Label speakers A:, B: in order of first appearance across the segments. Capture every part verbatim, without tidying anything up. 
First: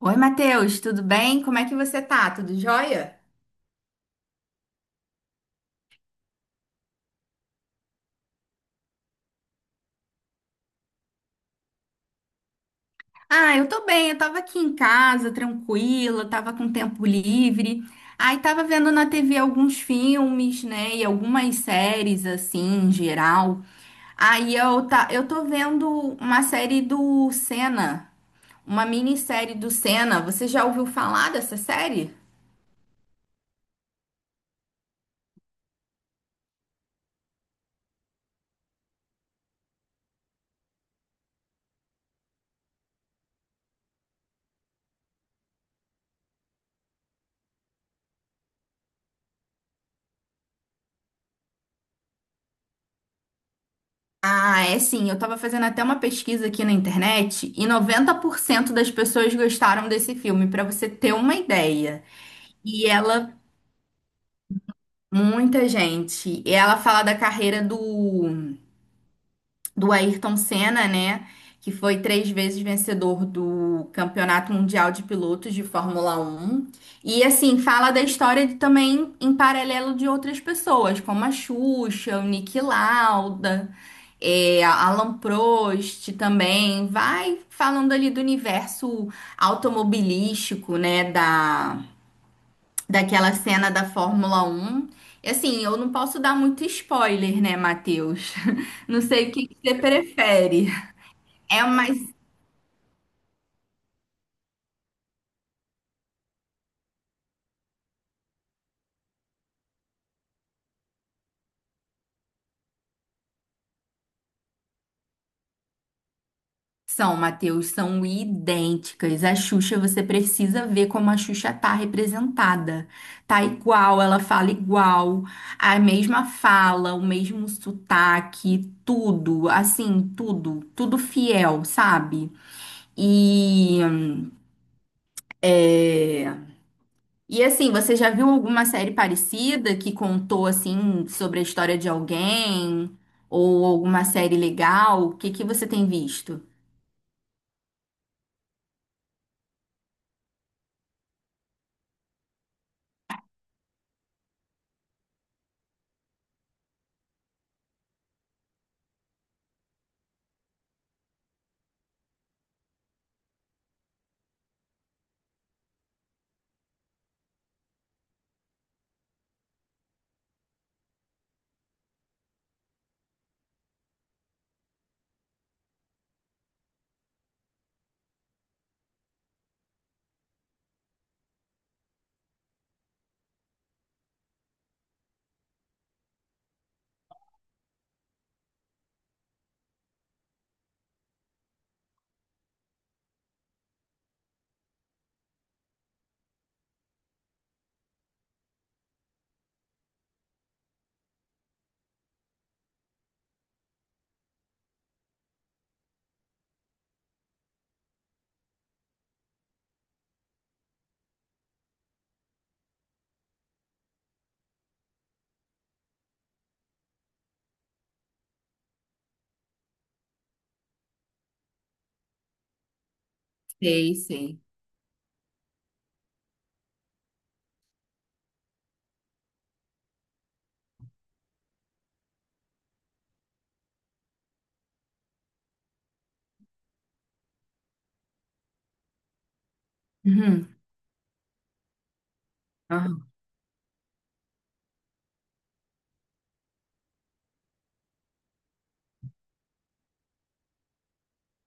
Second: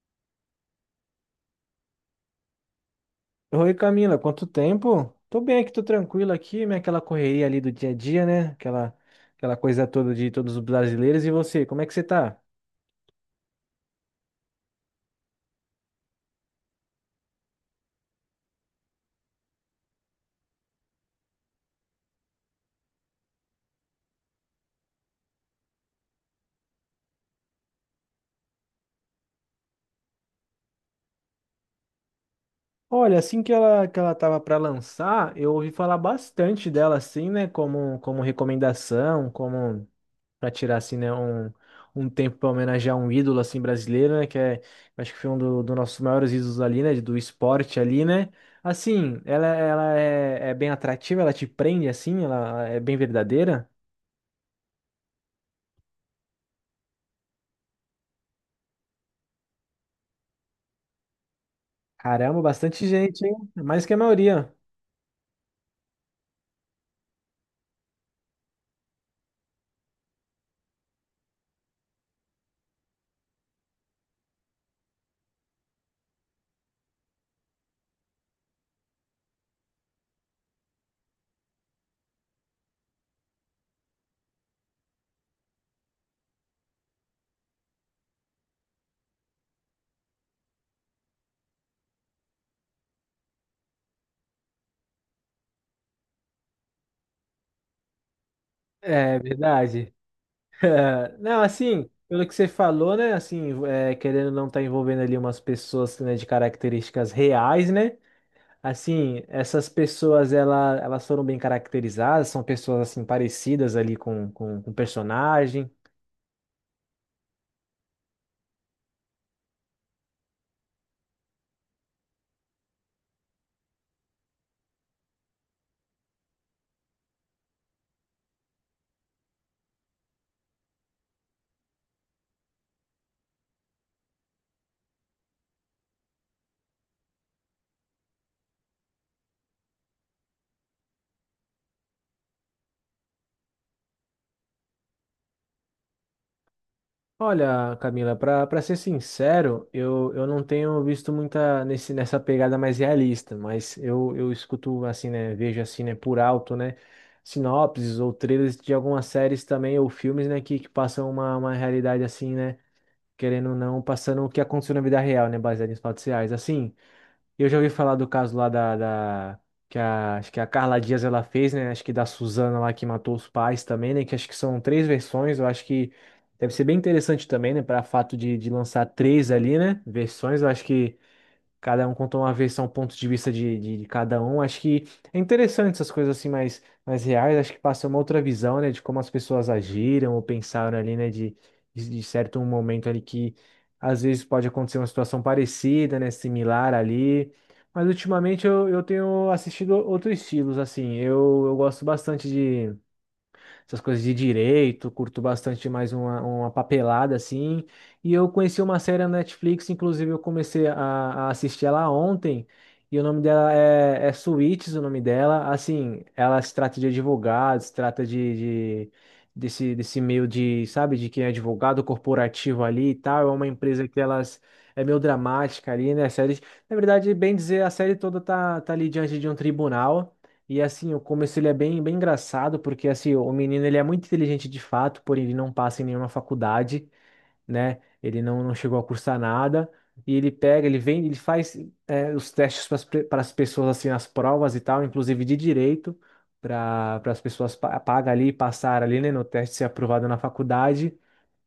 A: Oi, Matheus, tudo bem? Como é que você tá? Tudo jóia?
B: Oi, Camila, quanto tempo? Tô bem aqui, tô tranquilo aqui, né? Aquela correria ali do dia a dia, né? Aquela, aquela coisa toda de todos os brasileiros. E você, como é que você tá?
A: Ah, eu tô bem, eu tava aqui em casa, tranquila, tava com tempo livre. Aí tava vendo na T V alguns filmes, né, e algumas séries, assim, em geral. Aí eu, tá, eu tô vendo uma série do Senna, uma minissérie do Senna. Você já ouviu falar dessa série?
B: Olha, assim que ela, que ela tava para lançar, eu ouvi falar bastante dela, assim, né? Como, como recomendação, como. Pra tirar assim, né, um, um tempo pra homenagear um ídolo assim brasileiro, né, que é, eu acho que foi um do, dos nossos maiores ídolos ali, né, do esporte ali, né? Assim, ela, ela é, é bem atrativa, ela te prende assim, ela é bem verdadeira.
A: Ah, é sim. Eu tava fazendo até uma pesquisa aqui na internet e noventa por cento das pessoas gostaram desse filme, pra você ter uma ideia.
B: Caramba, bastante
A: E
B: gente, hein?
A: ela,
B: Mais que a maioria.
A: muita gente, e ela fala da carreira do do Ayrton Senna, né? Que foi três vezes vencedor do Campeonato Mundial de Pilotos de Fórmula Um. E assim, fala da história de- também em paralelo de outras pessoas, como a Xuxa, o Niki Lauda, é, a Alan Prost também. Vai falando ali do universo automobilístico, né? Da, daquela cena da Fórmula Um. E assim, eu não posso dar muito spoiler, né, Matheus? Não
B: É
A: sei o que que você
B: verdade.
A: prefere.
B: Não,
A: É uma.
B: assim, pelo que você falou, né? Assim, é, querendo não estar envolvendo ali umas pessoas, né, de características reais, né? Assim, essas pessoas ela, elas foram bem caracterizadas, são pessoas assim parecidas ali com, com, com o personagem.
A: São, Matheus, são idênticas. A Xuxa, você precisa ver como a Xuxa tá representada. Tá igual, ela fala igual, a mesma fala, o mesmo sotaque, tudo, assim, tudo, tudo fiel, sabe? E. é, E assim, você já viu alguma série parecida que contou assim sobre a história de alguém ou alguma série legal? O que que você tem visto?
B: Olha, Camila, para para ser sincero, eu, eu não tenho visto muita nesse, nessa pegada mais realista, mas eu, eu escuto assim, né, vejo assim, né, por alto, né, sinopses ou trailers de algumas séries também ou filmes, né, que, que passam uma, uma realidade assim, né, querendo ou não, passando o que aconteceu na vida real, né, baseado em fatos reais. Assim, eu já ouvi falar do caso lá da, da- que a, acho que a Carla Dias ela fez, né? Acho que da Suzana lá que matou os pais também, né? Que acho que são três versões. Eu acho que deve ser bem interessante também, né? Para fato de, de lançar três ali, né? Versões, eu acho que cada um contou uma versão, ponto de vista de, de, de cada um. Acho que é interessante essas coisas assim mais, mais reais. Acho que passa uma outra visão, né, de como as pessoas agiram ou pensaram ali, né, de, de de certo momento ali que às vezes pode acontecer uma situação parecida, né, similar ali. Mas ultimamente eu, eu tenho assistido outros estilos, assim. Eu, eu gosto bastante essas coisas de direito, curto bastante mais uma, uma papelada assim. E eu conheci uma série na Netflix, inclusive eu comecei a, a assistir ela ontem, e o nome dela é, é Suits, o nome dela. Assim, ela se trata de advogados, se trata de, de- desse, desse meio de, sabe, de quem é advogado corporativo ali e tal. É uma empresa
A: Sei,
B: que elas.
A: sei.
B: É meio dramática ali, né? A série, na verdade, bem dizer, a série toda tá, tá ali diante de um tribunal. E assim, o começo ele é bem, bem engraçado, porque assim, o menino ele é muito inteligente de fato, porém ele não passa em nenhuma faculdade, né? Ele não, não chegou a cursar nada. E ele
A: Uhum.
B: pega, ele vem, ele faz é, os testes
A: Aham.
B: para as pessoas, assim, as provas e tal, inclusive de direito, para as pessoas pa- pagar ali, passar ali, né, no teste, ser aprovado na faculdade.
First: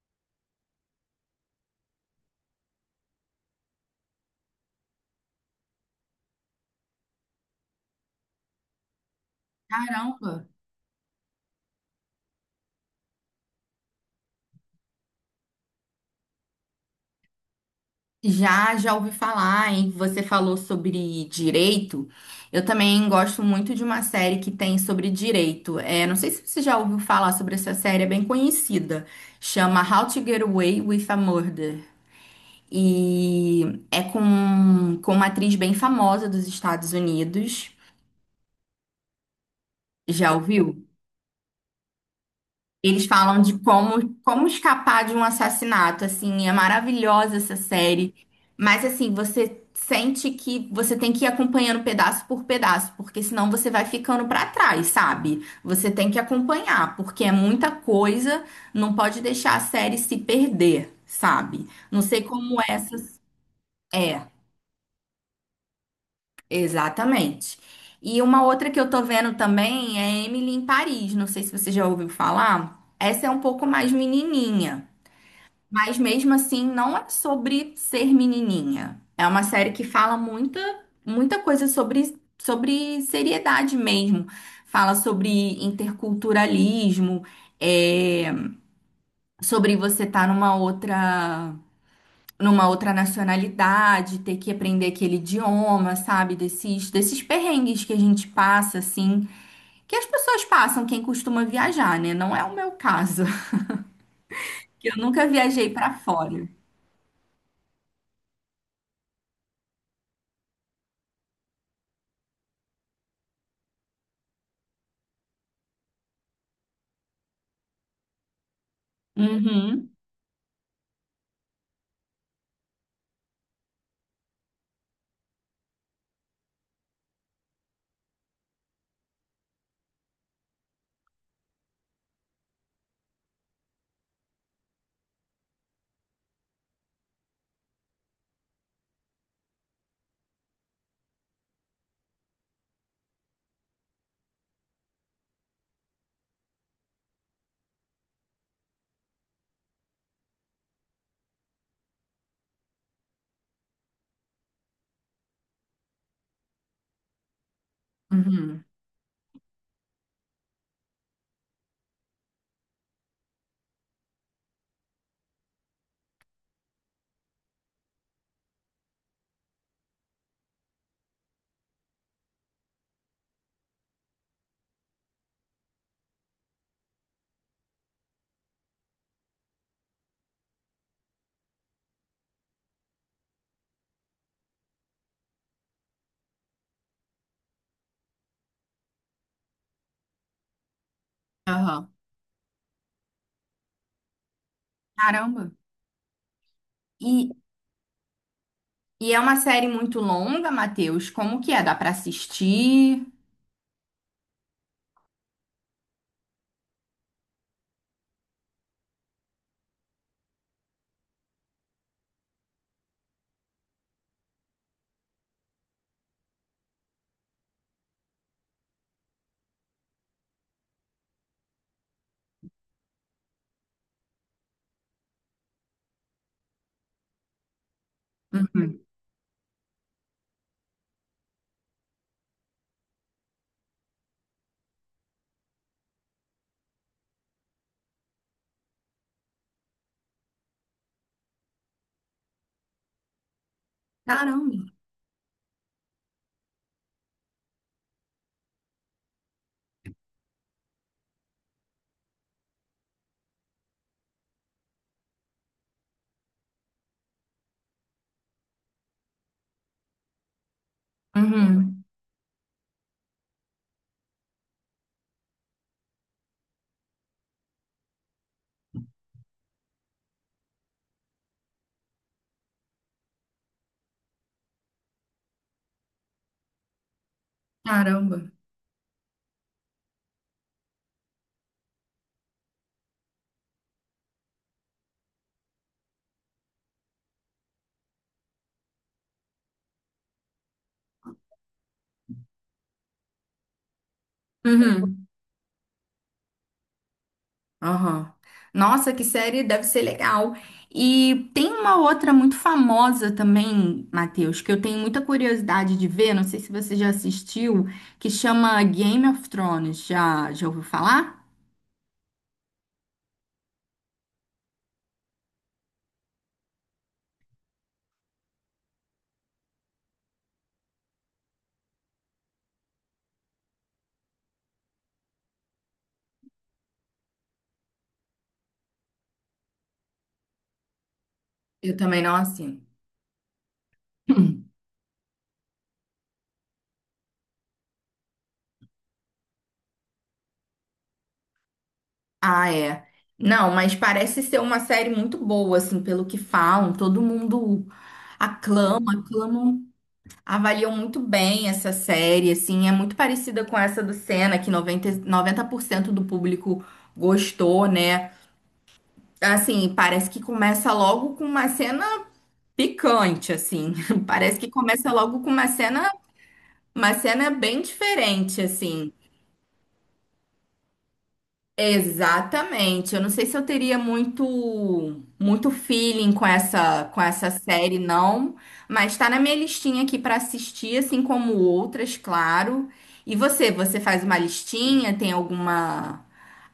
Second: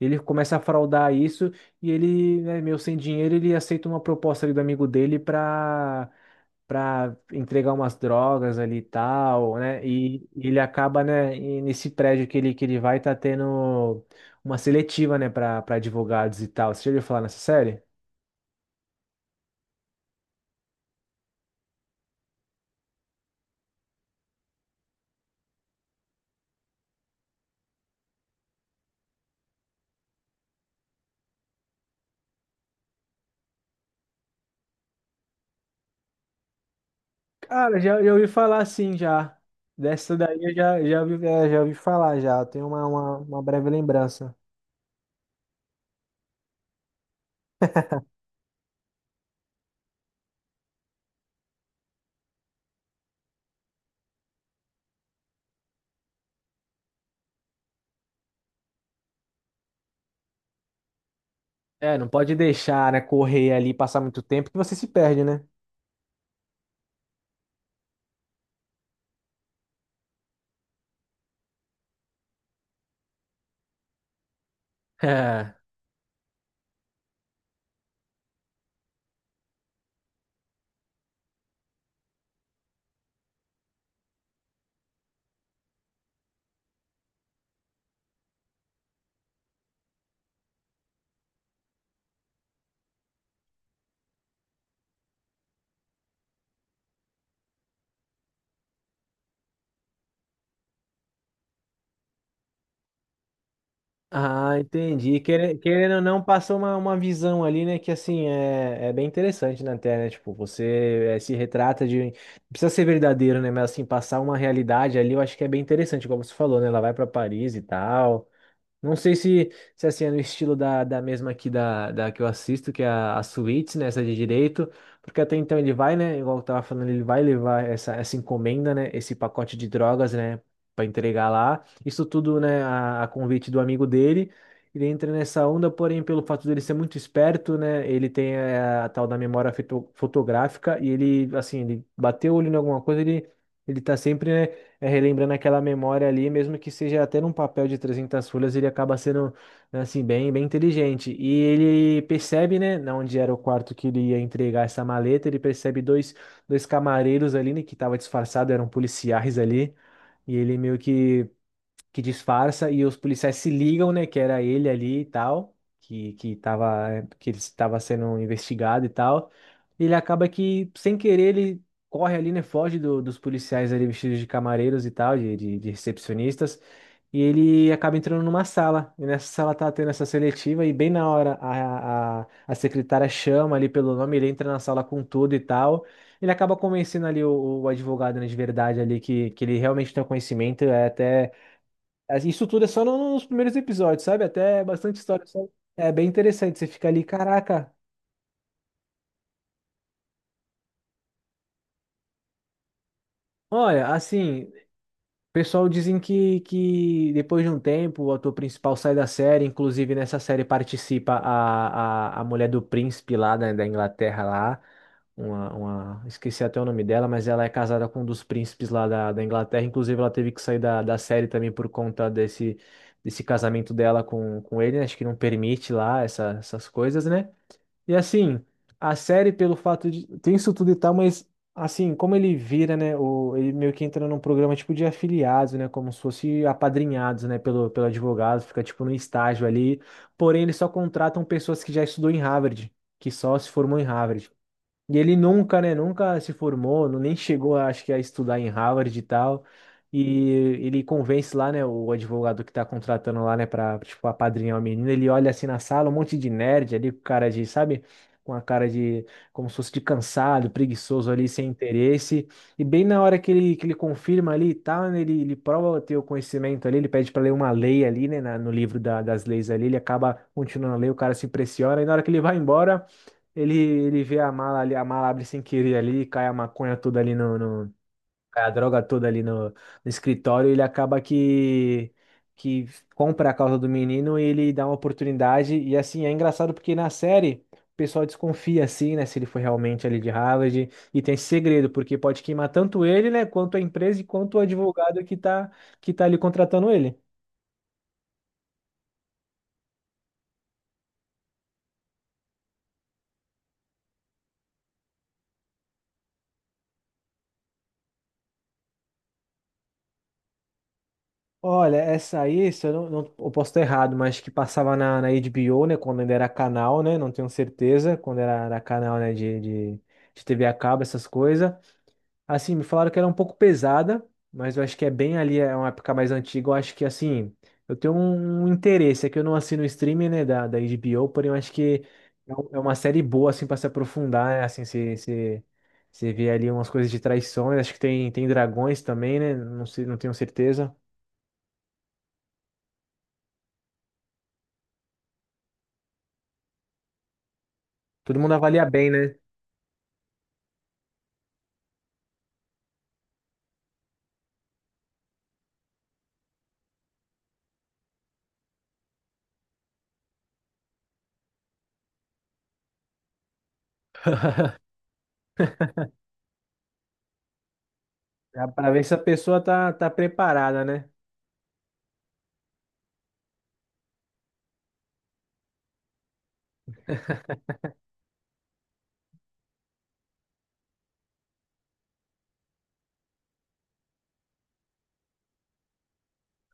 B: Ele começa a fraudar isso e ele, né, meio sem dinheiro, ele aceita uma proposta ali do amigo dele para para entregar umas drogas ali e tal, né? E, e
A: Caramba,
B: ele acaba, né, e nesse prédio que ele, que ele vai, tá tendo uma seletiva, né, para para advogados e tal. Você já ouviu falar nessa série?
A: já já ouvi falar, hein? Você falou sobre direito. Eu também gosto muito de uma série que tem sobre direito. É, não sei se você já ouviu falar sobre essa série, é bem conhecida. Chama How to Get Away with a Murder. E é com, com uma atriz bem famosa dos Estados Unidos.
B: Cara, já, já ouvi falar sim, já. Dessa
A: Já
B: daí eu já,
A: ouviu?
B: já ouvi, é, já ouvi falar já. Eu tenho uma,
A: Eles
B: uma, uma
A: falam de
B: breve
A: como,
B: lembrança.
A: como escapar de um assassinato, assim, é maravilhosa essa série. Mas assim, você sente que você tem que ir acompanhando pedaço por pedaço, porque senão você vai ficando pra trás, sabe? Você tem que acompanhar, porque é muita coisa, não pode deixar a série se perder, sabe?
B: É,
A: Não
B: não
A: sei
B: pode
A: como
B: deixar,
A: essa
B: né, correr ali, passar
A: é.
B: muito tempo que você se perde, né?
A: Exatamente. E uma outra que eu tô vendo também é Emily em Paris. Não sei se você já ouviu falar. Essa é um pouco mais menininha, mas mesmo assim não é sobre ser menininha. É uma série que fala muita, muita coisa sobre, sobre seriedade mesmo. Fala sobre interculturalismo, é, sobre você estar numa outra numa outra nacionalidade, ter que aprender aquele idioma, sabe? Desses, desses perrengues que a gente passa, assim, que as pessoas passam, quem costuma viajar, né? Não é o meu caso,
B: Ah,
A: que eu
B: entendi.
A: nunca
B: Quere-
A: viajei pra
B: Querendo ou não,
A: fora.
B: passou uma, uma visão ali, né? Que assim é, é bem interessante na tela, né? Tipo, você eh, se retrata de. Não precisa ser verdadeiro, né? Mas assim, passar uma realidade ali, eu acho que é bem interessante, como você falou, né? Ela vai pra Paris e tal. Não sei se, se
A: Uhum.
B: assim, é no estilo da, da mesma aqui da, da que eu assisto, que é a, a Suits, né? Essa de direito. Porque até então ele vai, né? Igual eu tava falando, ele vai levar essa, essa encomenda, né? Esse pacote de drogas, né? Pra entregar lá. Isso tudo, né? A, a convite do amigo dele. Ele entra nessa onda, porém, pelo fato dele ser muito esperto, né? Ele tem a, a tal da memória fito- fotográfica e ele, assim, ele bateu o olho em alguma coisa, ele, ele tá sempre, né? É, relembrando aquela memória ali, mesmo que seja até num papel de trezentas folhas, ele acaba sendo, né, assim, bem, bem inteligente. E ele percebe, né, na onde era o quarto que ele ia entregar essa maleta, ele percebe dois, dois camareiros ali, né, que estavam disfarçados,
A: Uhum.
B: eram policiais ali, e ele meio que que disfarça e os policiais se ligam, né, que era ele ali e tal, que que tava que ele estava sendo investigado e tal. Ele acaba que sem querer ele corre ali, né, foge do- dos policiais ali vestidos de camareiros e tal, de, de, de recepcionistas, e ele acaba entrando numa sala. E nessa sala tá tendo essa seletiva e bem na hora a, a, a secretária chama ali pelo nome, ele entra na sala com tudo e tal. Ele acaba convencendo ali o, o advogado, né, de verdade ali que, que ele realmente tem o conhecimento, é até
A: Aham.
B: isso tudo é só no- nos primeiros episódios, sabe? Até bastante história. Sabe?
A: Caramba.
B: É bem interessante. Você fica ali,
A: E,
B: caraca.
A: e é uma série muito longa, Matheus. Como que é? Dá pra assistir?
B: Olha, assim, o pessoal dizem que, que depois de um tempo o ator principal sai da série. Inclusive, nessa série participa a, a, a mulher do príncipe lá da, da Inglaterra lá. Uma, uma, esqueci até o nome dela, mas ela é casada com um dos príncipes lá da, da Inglaterra. Inclusive, ela teve que sair da, da série também por conta desse, desse casamento dela com, com ele, né? Acho que não permite lá essa- essas coisas, né? E assim,
A: Uhum.
B: a série, pelo fato de. Tem isso tudo e tal, mas assim, como ele vira, né? O... Ele meio que entra num programa tipo de afiliados, né? Como se fosse apadrinhados, né? Pelo, pelo advogado, fica tipo num estágio ali. Porém, eles só contratam pessoas que já estudou em Harvard, que só se formou em Harvard.
A: Caramba.
B: E ele nunca, né, nunca se formou, não- nem chegou, acho que, a estudar em Harvard e tal. E ele convence lá, né, o advogado que tá contratando lá, né, pra, tipo, apadrinhar o menino. Ele olha assim na sala, um monte de nerd ali, com cara de, sabe, com a cara de, como se fosse de cansado, preguiçoso ali, sem
A: Uhum.
B: interesse. E bem na hora que ele, que ele confirma ali e tal, né, ele, ele prova ter o conhecimento ali, ele pede pra ler uma lei ali, né, na- no livro da- das leis ali, ele acaba continuando a ler, o cara se impressiona. E na hora que ele vai embora. Ele, ele vê a mala ali, a mala abre sem querer ali, cai a maconha toda ali no, no-
A: Caramba.
B: cai a droga toda ali no, no escritório, ele acaba que, que compra a causa do menino e ele dá uma oportunidade. E assim, é engraçado porque na série o pessoal desconfia assim, né, se ele foi realmente ali de Harvard. E tem esse segredo, porque pode queimar tanto ele, né, quanto a empresa e quanto o advogado
A: Uhum.
B: que tá, que tá ali contratando ele.
A: Aham. Nossa, que série deve ser legal. E tem uma outra muito famosa também, Matheus, que eu tenho muita curiosidade de ver, não sei se você já assistiu, que chama Game of Thrones. Já, já ouviu falar?
B: Olha, essa aí, se eu não, não- eu posso estar errado, mas que passava na, na H B O, né? Quando ainda era canal, né? Não tenho certeza, quando era, era canal, né? De, de, de T V a cabo, essas coisas. Assim, me falaram que era um pouco pesada, mas eu acho que é bem ali, é uma época mais antiga. Eu acho que, assim, eu tenho um, um interesse, é que eu não assino o streaming, né? Da, da H B O, porém eu acho
A: Eu
B: que
A: também não
B: é um- é
A: assim.
B: uma série boa, assim, para se aprofundar, né? Assim, se, se... Você vê ali umas coisas de traições, acho que tem, tem dragões também, né? Não sei, não tenho certeza.
A: Ah, é. Não, mas parece ser uma série muito boa, assim, pelo que falam. Todo mundo
B: Todo mundo avalia bem,
A: aclama,
B: né?
A: aclama. um Avaliam muito bem essa série, assim, é muito parecida com essa do Senna, que noventa noventa por cento do público gostou, né? Assim, parece que começa logo com uma cena picante, assim. Parece que começa logo com uma cena, uma cena bem diferente,
B: Já pra ver
A: assim.
B: se a pessoa tá, tá preparada, né?
A: Exatamente. Eu não sei se eu teria muito muito feeling com essa com essa série não, mas tá na minha listinha aqui pra assistir, assim como outras, claro. E você, você faz uma listinha, tem alguma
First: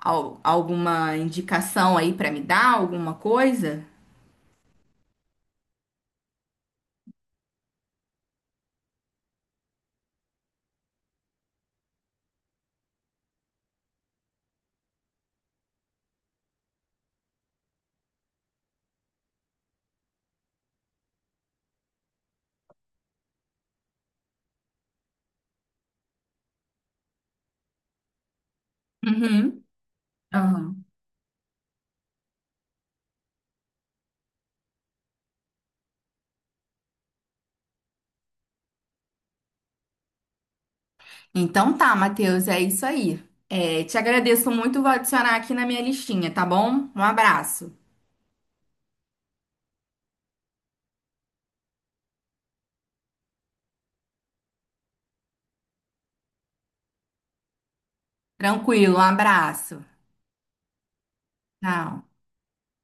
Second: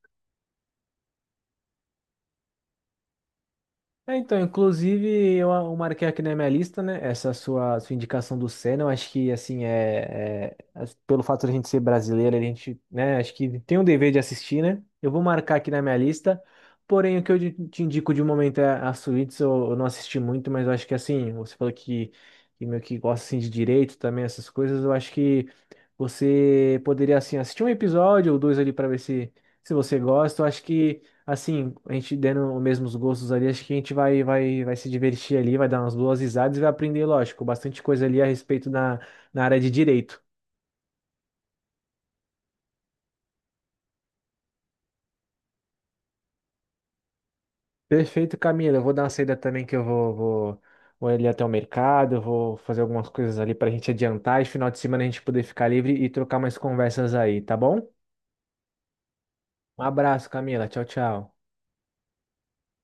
A: al- alguma indicação aí pra me dar, alguma coisa?
B: É, então, inclusive, eu, eu marquei aqui na minha lista, né? Essa sua, sua indicação do Senna, eu acho que, assim, é, é- as- pelo fato de a gente ser brasileiro, a gente, né, acho que tem um dever de assistir, né? Eu vou marcar aqui na minha lista, porém, o que eu de- te indico de momento é a Suítes, eu, eu não assisti muito, mas eu acho que, assim, você falou que, que meio que gosta, assim, de direito também, essas coisas, eu acho que você poderia, assim, assistir um episódio ou dois ali para ver se,
A: Uhum.
B: se você gosta, eu acho
A: Aham.
B: que assim, a gente dando os mesmos gostos ali, acho que a gente vai, vai, vai se divertir ali, vai dar umas boas risadas e vai aprender, lógico, bastante coisa ali a respeito na, na área de direito.
A: Então tá, Matheus, é isso aí. É, te agradeço muito, vou adicionar aqui na minha listinha, tá bom? Um abraço.
B: Perfeito, Camila. Eu vou dar uma saída também que eu vou, vou, vou ali até o mercado, vou fazer algumas coisas ali pra gente adiantar e final de semana a gente poder ficar livre e trocar mais conversas aí, tá bom?
A: Tranquilo, um
B: Um
A: abraço.
B: abraço, Camila. Tchau, tchau.
A: Tchau.